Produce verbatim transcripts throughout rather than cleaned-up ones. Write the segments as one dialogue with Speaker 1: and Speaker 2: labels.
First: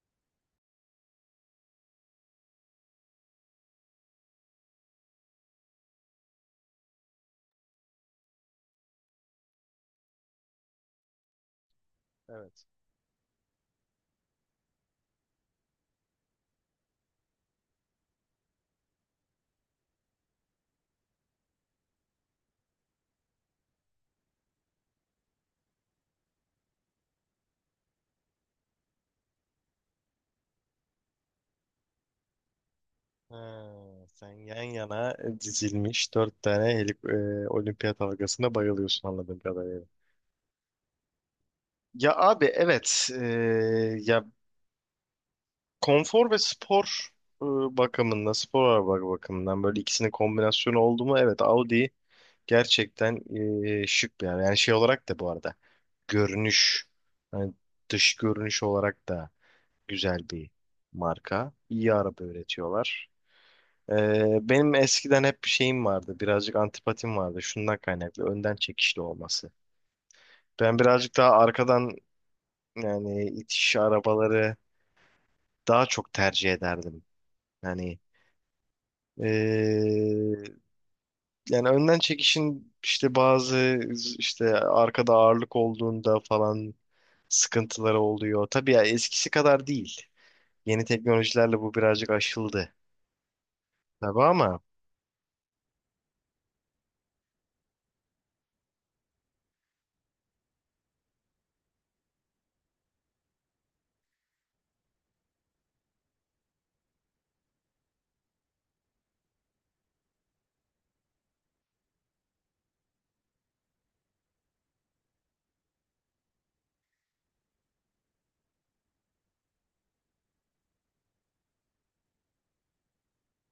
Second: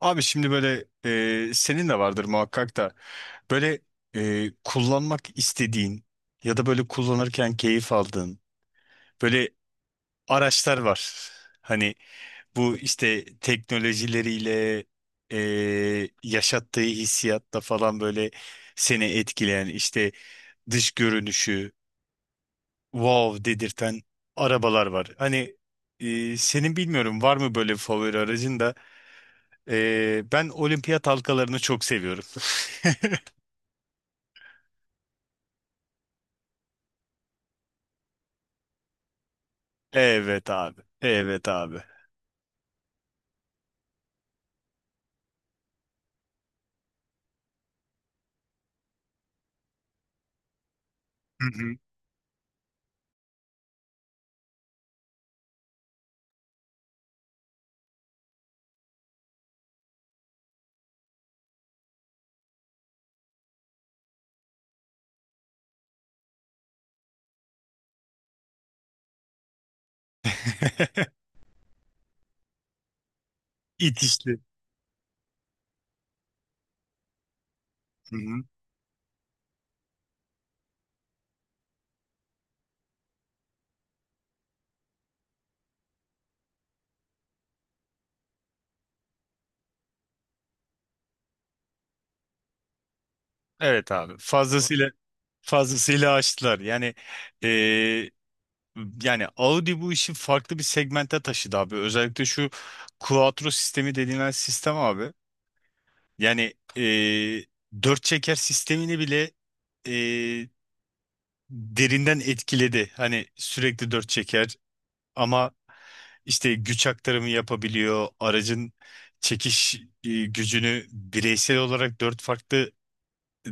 Speaker 1: Abi şimdi böyle, e, senin de vardır muhakkak da böyle, e, kullanmak istediğin ya da böyle kullanırken keyif aldığın böyle araçlar var. Hani
Speaker 2: Evet.
Speaker 1: bu işte teknolojileriyle, e, yaşattığı hissiyatta falan böyle seni etkileyen, işte dış görünüşü wow dedirten arabalar var. Hani e, senin bilmiyorum var mı böyle favori aracın da. Ee, ben olimpiyat halkalarını çok seviyorum.
Speaker 2: Ha, sen yan yana dizilmiş dört tane helik, e, olimpiyat halkasına bayılıyorsun anladığım kadarıyla.
Speaker 1: Evet abi. Evet abi.
Speaker 2: Ya abi evet e, ya konfor ve spor e, bakımında spor araba bakımından böyle ikisinin kombinasyonu oldu mu evet
Speaker 1: Hı hı.
Speaker 2: Audi gerçekten e, şık bir araba. Yani şey olarak da bu arada görünüş hani dış görünüş olarak da güzel bir marka. İyi araba üretiyorlar. Ee, benim eskiden hep bir şeyim vardı. Birazcık antipatim vardı. Şundan kaynaklı. Önden çekişli olması. Ben birazcık daha arkadan yani itiş
Speaker 1: İtişli.
Speaker 2: arabaları daha çok tercih ederdim. Yani
Speaker 1: Hı hı.
Speaker 2: ee, yani önden çekişin işte bazı işte arkada ağırlık olduğunda falan sıkıntıları oluyor. Tabii ya eskisi kadar değil. Yeni teknolojilerle bu birazcık aşıldı.
Speaker 1: Evet abi.
Speaker 2: Tabii ama
Speaker 1: Fazlasıyla fazlasıyla açtılar. Yani e, yani Audi bu işi farklı bir segmente taşıdı abi. Özellikle şu Quattro sistemi denilen sistem abi. Yani e, dört çeker sistemini bile e, derinden etkiledi. Hani sürekli dört çeker, ama işte güç aktarımı yapabiliyor. Aracın çekiş e, gücünü bireysel olarak dört farklı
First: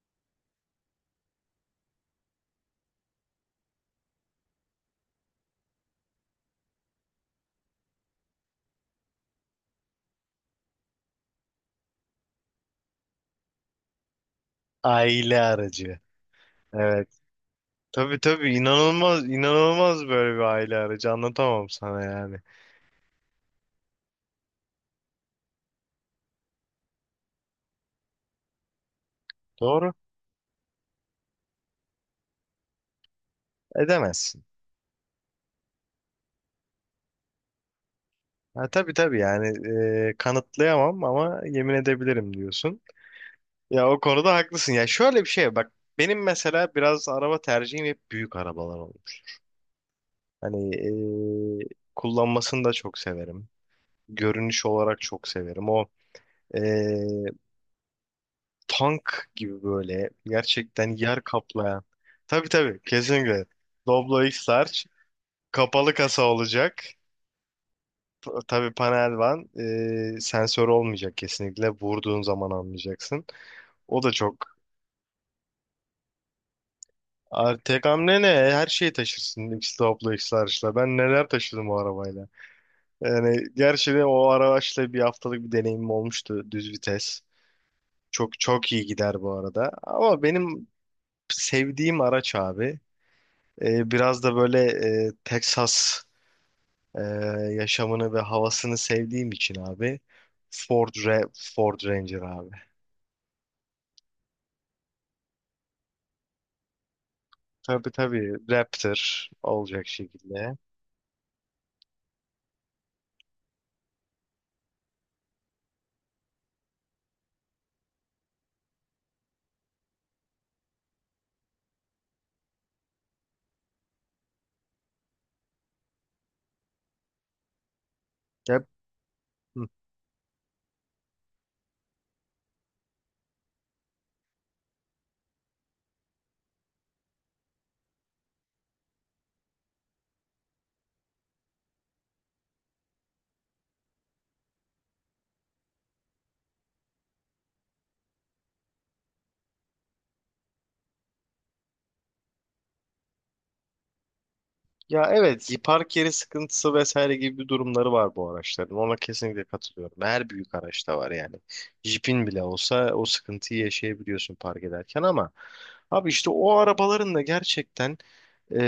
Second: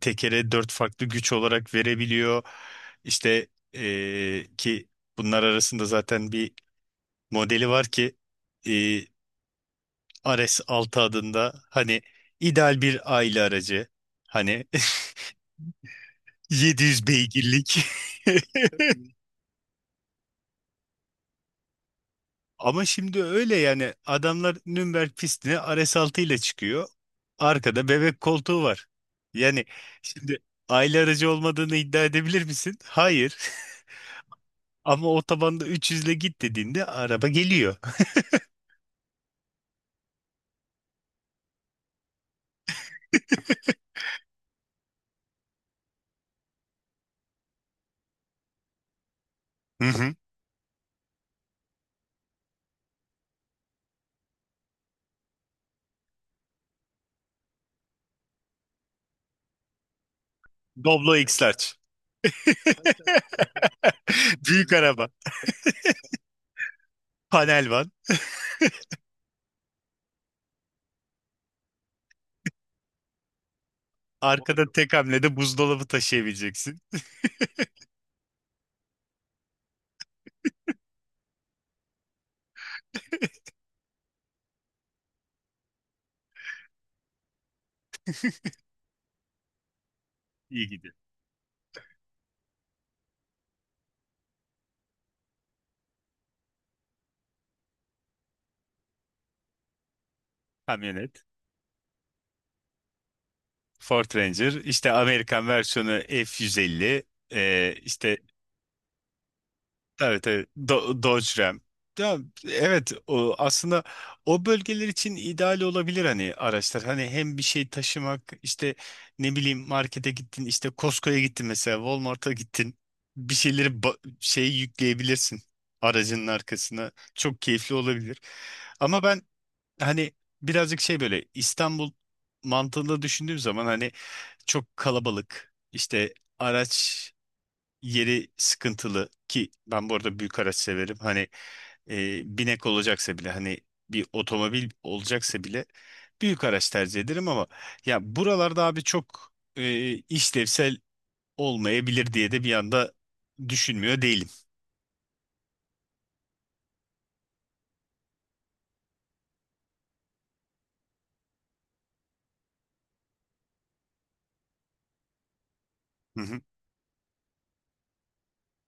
Speaker 1: tekere dört farklı güç olarak verebiliyor. İşte, e, ki bunlar arasında zaten bir modeli var ki, e, R S altı adında, hani ideal bir aile aracı, hani.
Speaker 2: aile aracı.
Speaker 1: yedi yüz
Speaker 2: Evet.
Speaker 1: beygirlik.
Speaker 2: Tabii tabii inanılmaz inanılmaz böyle bir aile aracı anlatamam sana yani.
Speaker 1: Ama şimdi öyle, yani adamlar Nürnberg pistine R S altı ile çıkıyor. Arkada bebek koltuğu var. Yani
Speaker 2: Doğru,
Speaker 1: şimdi aile aracı olmadığını iddia edebilir misin? Hayır.
Speaker 2: edemezsin.
Speaker 1: Ama otobanda üç yüz ile git dediğinde araba geliyor.
Speaker 2: Ha, tabii tabii yani e, kanıtlayamam ama yemin edebilirim diyorsun. Ya o konuda haklısın. Ya şöyle bir şey bak, benim mesela biraz araba tercihim hep büyük arabalar olmuş.
Speaker 1: Hı hı.
Speaker 2: Hani e, kullanmasını da çok severim. Görünüş olarak çok severim. O e, tank gibi böyle gerçekten
Speaker 1: Doblo
Speaker 2: yer
Speaker 1: X-Large.
Speaker 2: kaplayan. Tabii tabii kesinlikle. Doblo x.
Speaker 1: Büyük araba.
Speaker 2: Kapalı kasa olacak.
Speaker 1: Panel van.
Speaker 2: Tabii panel van. Ee, sensör olmayacak kesinlikle. Vurduğun zaman anlayacaksın. O da çok.
Speaker 1: Arkada tek hamlede buzdolabı taşıyabileceksin.
Speaker 2: Ar- Tek hamle ne? Her şeyi taşırsın. X topla, X large'la. Ben neler taşıdım o arabayla. Yani gerçi de o araçla bir haftalık bir deneyimim olmuştu. Düz vites. Çok çok iyi gider bu arada. Ama
Speaker 1: İyi
Speaker 2: benim
Speaker 1: gidiyor.
Speaker 2: sevdiğim araç abi. Ee, biraz da böyle e, Texas Ee, yaşamını ve havasını sevdiğim için abi Ford
Speaker 1: Kamyonet.
Speaker 2: Ra- Ford Ranger abi.
Speaker 1: Ford Ranger. İşte Amerikan versiyonu F yüz elli. Ee,
Speaker 2: Tabii
Speaker 1: işte
Speaker 2: tabii Raptor olacak
Speaker 1: Tabii tabii.
Speaker 2: şekilde.
Speaker 1: Do Dodge Ram. Ya, evet o aslında o bölgeler için ideal olabilir, hani araçlar. Hani hem bir şey taşımak, işte ne bileyim markete gittin, işte Costco'ya gittin, mesela Walmart'a gittin. Bir şeyleri ba- şey yükleyebilirsin aracının arkasına. Çok keyifli olabilir.
Speaker 2: Ya,
Speaker 1: Ama ben,
Speaker 2: hı.
Speaker 1: hani birazcık şey, böyle İstanbul mantığında düşündüğüm zaman, hani çok kalabalık, işte araç yeri sıkıntılı, ki ben bu arada büyük araç severim. Hani e, binek olacaksa bile, hani bir otomobil olacaksa bile büyük araç tercih ederim, ama ya buralarda abi çok e, işlevsel olmayabilir diye de bir anda düşünmüyor değilim.
Speaker 2: Ya evet, park yeri sıkıntısı vesaire gibi bir durumları var bu araçların. Ona kesinlikle katılıyorum. Her büyük araçta var yani. Jeep'in bile olsa o sıkıntıyı yaşayabiliyorsun park ederken ama abi
Speaker 1: Hı
Speaker 2: işte
Speaker 1: hı,
Speaker 2: o arabaların da gerçekten ee,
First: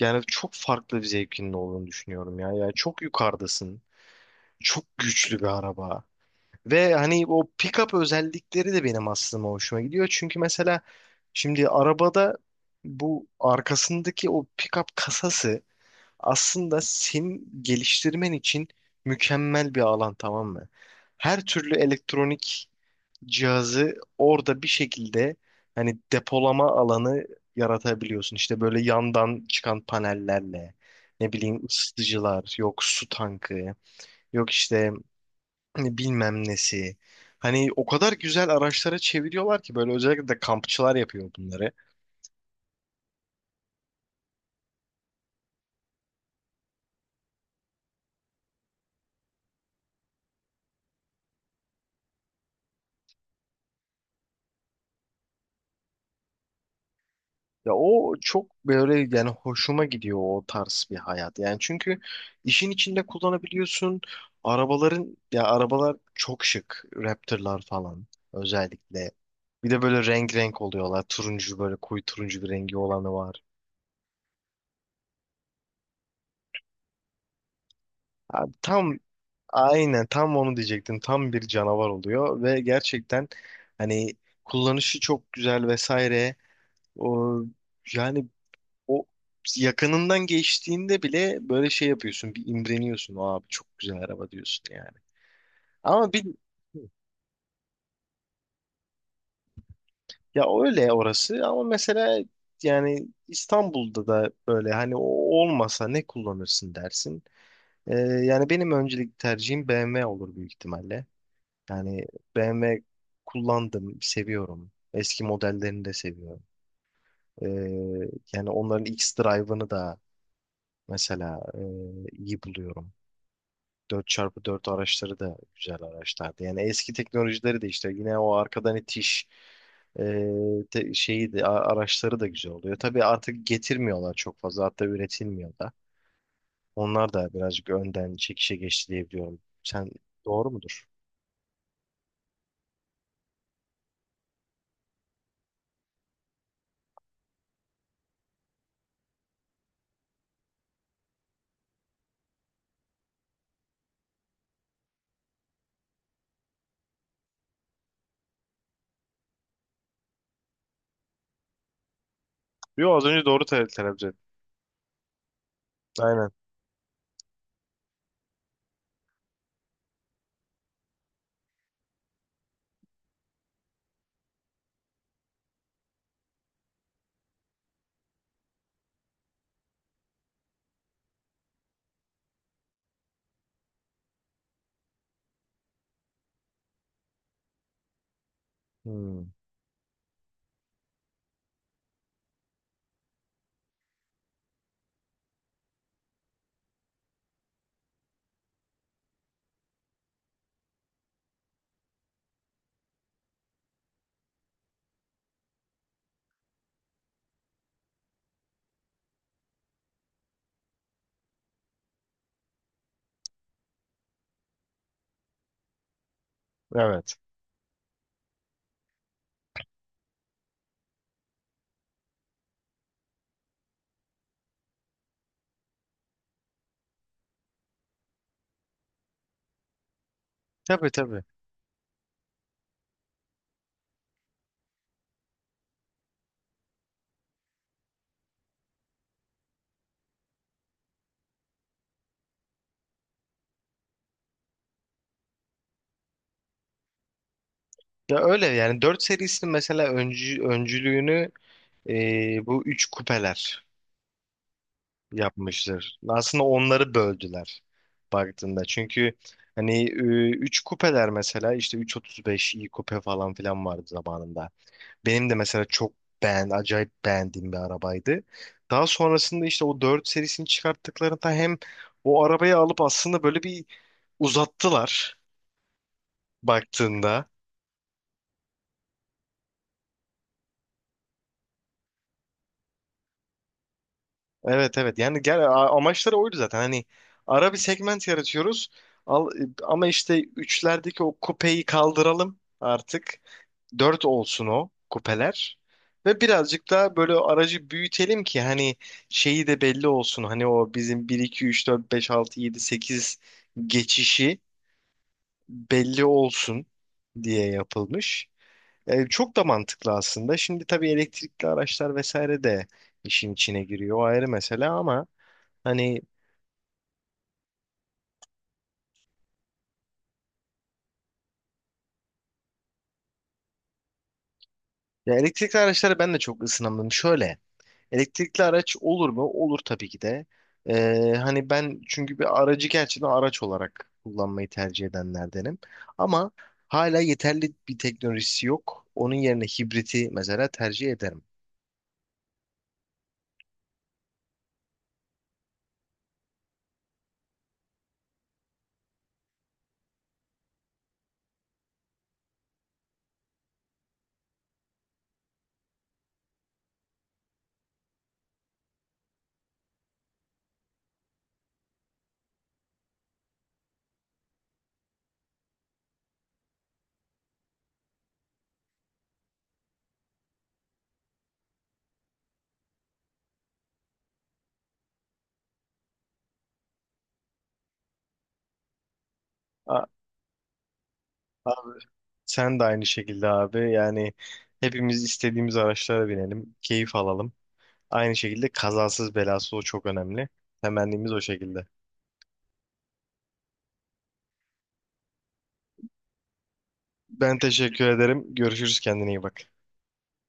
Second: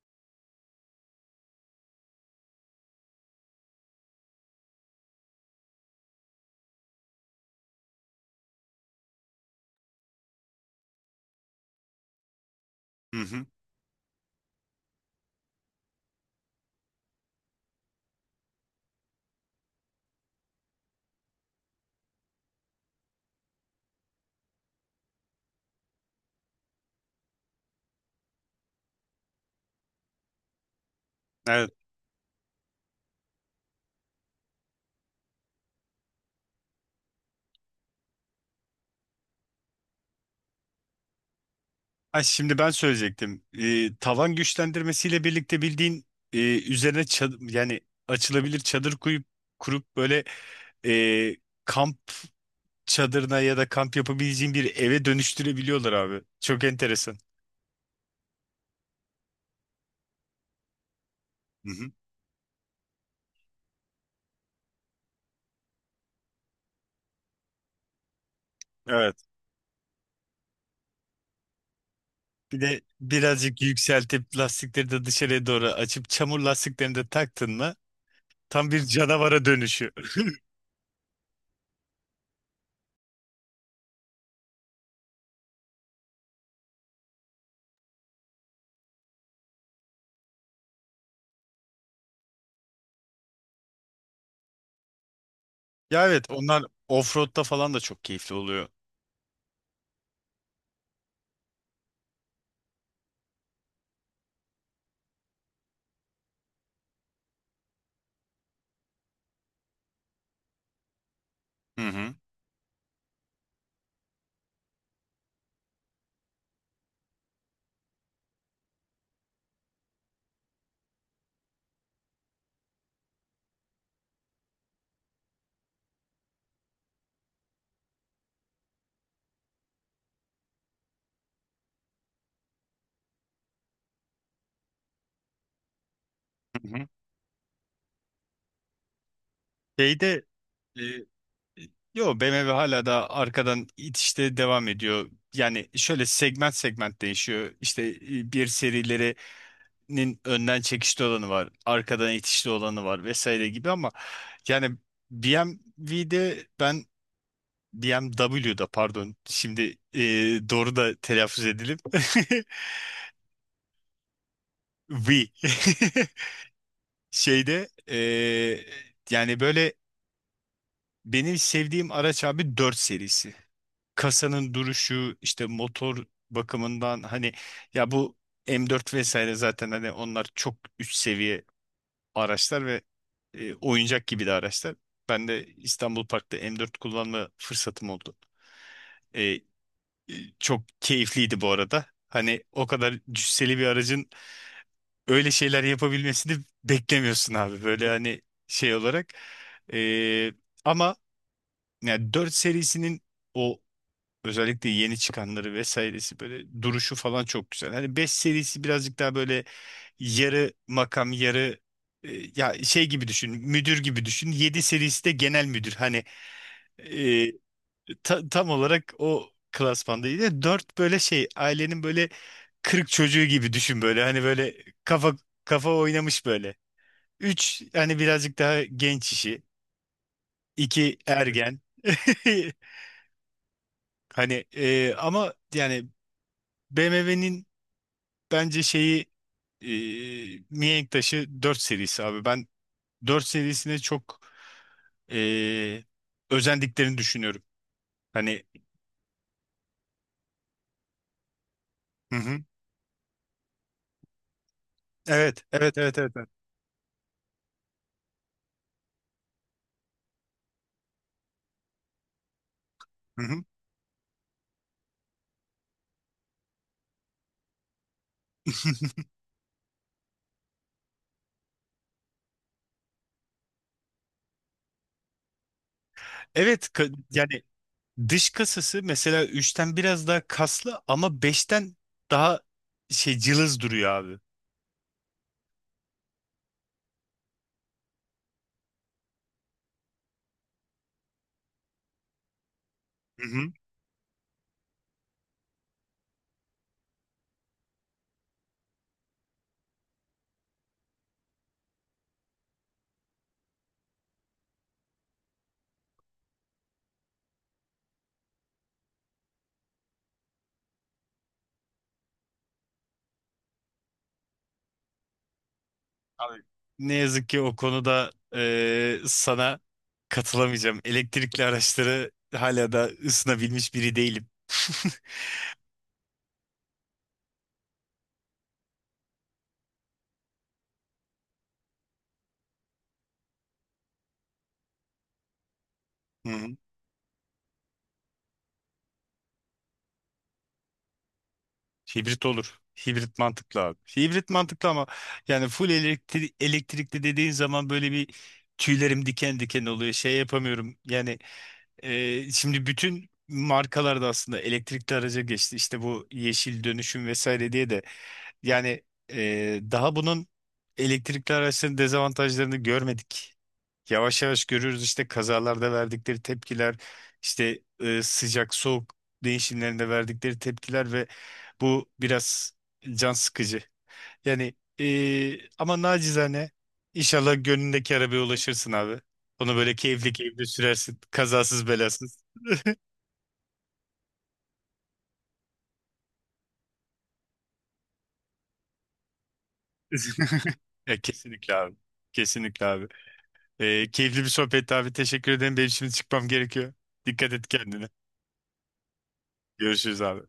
Speaker 2: yani çok farklı bir zevkinin olduğunu düşünüyorum ya. Yani çok yukarıdasın. Çok güçlü bir araba. Ve hani o pick-up özellikleri de benim aslında hoşuma gidiyor. Çünkü mesela şimdi arabada
Speaker 1: hı
Speaker 2: bu
Speaker 1: hı.
Speaker 2: arkasındaki o pick-up kasası aslında senin geliştirmen için mükemmel bir alan, tamam mı? Her türlü elektronik cihazı orada bir şekilde hani depolama alanı yaratabiliyorsun. İşte böyle yandan çıkan panellerle ne bileyim
Speaker 1: Evet.
Speaker 2: ısıtıcılar, yok su tankı, yok işte hani bilmem nesi. Hani o kadar güzel araçlara çeviriyorlar ki böyle, özellikle de kampçılar yapıyor bunları.
Speaker 1: Ha, şimdi ben söyleyecektim. E, tavan güçlendirmesiyle birlikte bildiğin, e, üzerine çad- yani açılabilir çadır kuyup kurup böyle, e, kamp çadırına ya da kamp yapabileceğin bir eve dönüştürebiliyorlar abi. Çok enteresan.
Speaker 2: Ya o çok böyle, yani hoşuma gidiyor o tarz bir hayat. Yani
Speaker 1: Hı hı.
Speaker 2: çünkü işin içinde kullanabiliyorsun. Arabaların, ya arabalar çok şık. Raptor'lar falan özellikle.
Speaker 1: Evet.
Speaker 2: Bir de böyle renk renk oluyorlar. Turuncu, böyle koyu turuncu bir
Speaker 1: Bir
Speaker 2: rengi
Speaker 1: de
Speaker 2: olanı var.
Speaker 1: birazcık yükseltip, lastikleri de dışarıya doğru açıp çamur lastiklerini de taktın mı,
Speaker 2: Abi
Speaker 1: tam bir
Speaker 2: tam.
Speaker 1: canavara dönüşüyor.
Speaker 2: Aynen tam onu diyecektim. Tam bir canavar oluyor ve gerçekten hani kullanışı çok güzel vesaire. O yani o yakınından geçtiğinde bile böyle şey yapıyorsun. Bir imreniyorsun. Abi çok güzel araba diyorsun yani.
Speaker 1: Ya
Speaker 2: Ama bir
Speaker 1: evet, onlar offroad'da falan da çok keyifli oluyor.
Speaker 2: Ya öyle orası, ama mesela yani İstanbul'da da böyle hani o olmasa ne kullanırsın dersin. Ee, yani benim öncelik tercihim B M W olur büyük ihtimalle.
Speaker 1: Hı
Speaker 2: Yani
Speaker 1: hı.
Speaker 2: B M W kullandım, seviyorum. Eski modellerini de seviyorum. Ee, yani onların X-Drive'ını da mesela e, iyi buluyorum. Dört çarpı dört araçları da güzel araçlardı. Yani eski teknolojileri de işte, yine o arkadan itiş e, te- şeyi de a- araçları da güzel oluyor. Tabii artık getirmiyorlar çok fazla, hatta üretilmiyor da.
Speaker 1: Hı hı.
Speaker 2: Onlar da birazcık önden çekişe geçti diye biliyorum. Sen,
Speaker 1: Şeyde,
Speaker 2: doğru
Speaker 1: e,
Speaker 2: mudur?
Speaker 1: yo B M W hala da arkadan itişte devam ediyor. Yani şöyle, segment segment değişiyor. İşte e, bir serileri nin önden çekişli olanı var, arkadan itişli olanı var vesaire gibi, ama yani B M W'de ben, B M W'da pardon, şimdi e, doğru da telaffuz edelim.
Speaker 2: Yo, az önce doğru te- telaffuz ettim.
Speaker 1: V.
Speaker 2: Aynen.
Speaker 1: Şeyde, e, yani böyle benim sevdiğim araç abi dört serisi. Kasanın duruşu, işte motor bakımından, hani ya bu M dört vesaire, zaten hani onlar çok üst seviye araçlar ve e, oyuncak gibi de araçlar. Ben de İstanbul Park'ta M dört kullanma fırsatım oldu.
Speaker 2: Hmm.
Speaker 1: E, e, Çok keyifliydi bu arada. Hani o kadar cüsseli bir aracın öyle şeyler yapabilmesini beklemiyorsun abi. Böyle, hani şey olarak. E, Ama yani dört serisinin o, özellikle yeni çıkanları vesairesi böyle duruşu falan çok güzel. Hani beş serisi birazcık daha böyle yarı makam yarı, e, ya şey gibi düşün, müdür gibi düşün. Yedi serisi de genel müdür. Hani
Speaker 2: Evet.
Speaker 1: e, ta- tam olarak o klasmandaydı. Dört, böyle şey ailenin böyle kırık çocuğu gibi düşün böyle. Hani böyle kafa kafa oynamış böyle. Üç, hani birazcık daha genç işi.
Speaker 2: Tabii
Speaker 1: iki
Speaker 2: tabii.
Speaker 1: ergen. Hani, e, ama yani B M W'nin, bence şeyi, e, mihenk taşı dört serisi abi. Ben dört serisine çok e, özendiklerini düşünüyorum.
Speaker 2: Ya
Speaker 1: Hani,
Speaker 2: öyle yani, dört serisinin mesela öncü, öncülüğünü
Speaker 1: hı hı.
Speaker 2: e, bu üç kupeler
Speaker 1: Evet, evet,
Speaker 2: yapmıştır.
Speaker 1: evet, evet. Evet.
Speaker 2: Aslında onları böldüler baktığında. Çünkü hani e, üç kupeler mesela işte üç otuz beş iyi kupe
Speaker 1: Hı
Speaker 2: falan
Speaker 1: hı.
Speaker 2: filan vardı zamanında. Benim de mesela çok beğen, acayip beğendiğim bir arabaydı. Daha sonrasında, işte o dört serisini çıkarttıklarında, hem o arabayı alıp aslında böyle bir uzattılar
Speaker 1: Evet, ka-
Speaker 2: baktığında.
Speaker 1: yani dış kasası mesela üçten biraz daha kaslı, ama beşten daha şey cılız duruyor abi.
Speaker 2: Evet evet, yani gel a- amaçları oydu zaten, hani ara bir segment yaratıyoruz, al, e, ama işte üçlerdeki o kupeyi kaldıralım artık,
Speaker 1: Hı hı.
Speaker 2: dört olsun o kupeler ve birazcık daha böyle aracı büyütelim ki hani şeyi de belli olsun, hani o bizim bir iki üç dört beş altı yedi sekiz geçişi belli olsun diye yapılmış. E, çok da mantıklı aslında. Şimdi tabii elektrikli araçlar vesaire de işin içine giriyor. O ayrı mesele ama hani,
Speaker 1: Abi, ne yazık ki o konuda e, sana katılamayacağım. Elektrikli araçları hala da ısınabilmiş biri değilim.
Speaker 2: ya elektrikli araçlara ben de çok ısınamadım. Şöyle, elektrikli araç olur mu? Olur tabii ki de. Ee, hani ben çünkü bir aracı gerçekten araç olarak kullanmayı tercih edenlerdenim. Ama hala yeterli bir teknolojisi yok. Onun yerine hibriti mesela tercih ederim.
Speaker 1: Hibrit olur. Hibrit mantıklı abi. Hibrit mantıklı, ama yani full elektri elektrikli dediğin zaman böyle bir, tüylerim diken diken oluyor. Şey yapamıyorum. Yani e, şimdi bütün markalarda aslında elektrikli araca geçti. İşte bu yeşil dönüşüm vesaire diye de, yani, e, daha bunun, elektrikli araçların dezavantajlarını görmedik. Yavaş yavaş görüyoruz, işte kazalarda verdikleri tepkiler, işte e, sıcak soğuk değişimlerinde verdikleri tepkiler, ve bu biraz can sıkıcı. Yani, e, ama nacizane inşallah gönlündeki arabaya ulaşırsın abi. Onu böyle
Speaker 2: A-
Speaker 1: keyifli keyifli sürersin. Kazasız
Speaker 2: Abi,
Speaker 1: belasız.
Speaker 2: sen de aynı şekilde abi. Yani hepimiz istediğimiz araçlara binelim, keyif alalım. Aynı şekilde kazasız belasız, o çok önemli.
Speaker 1: E,
Speaker 2: Temennimiz o
Speaker 1: kesinlikle
Speaker 2: şekilde.
Speaker 1: abi. Kesinlikle abi. Ee, keyifli bir sohbetti abi. Teşekkür ederim. Benim şimdi çıkmam gerekiyor. Dikkat
Speaker 2: Ben
Speaker 1: et
Speaker 2: teşekkür
Speaker 1: kendine.
Speaker 2: ederim. Görüşürüz, kendine iyi bak.
Speaker 1: Görüşürüz abi.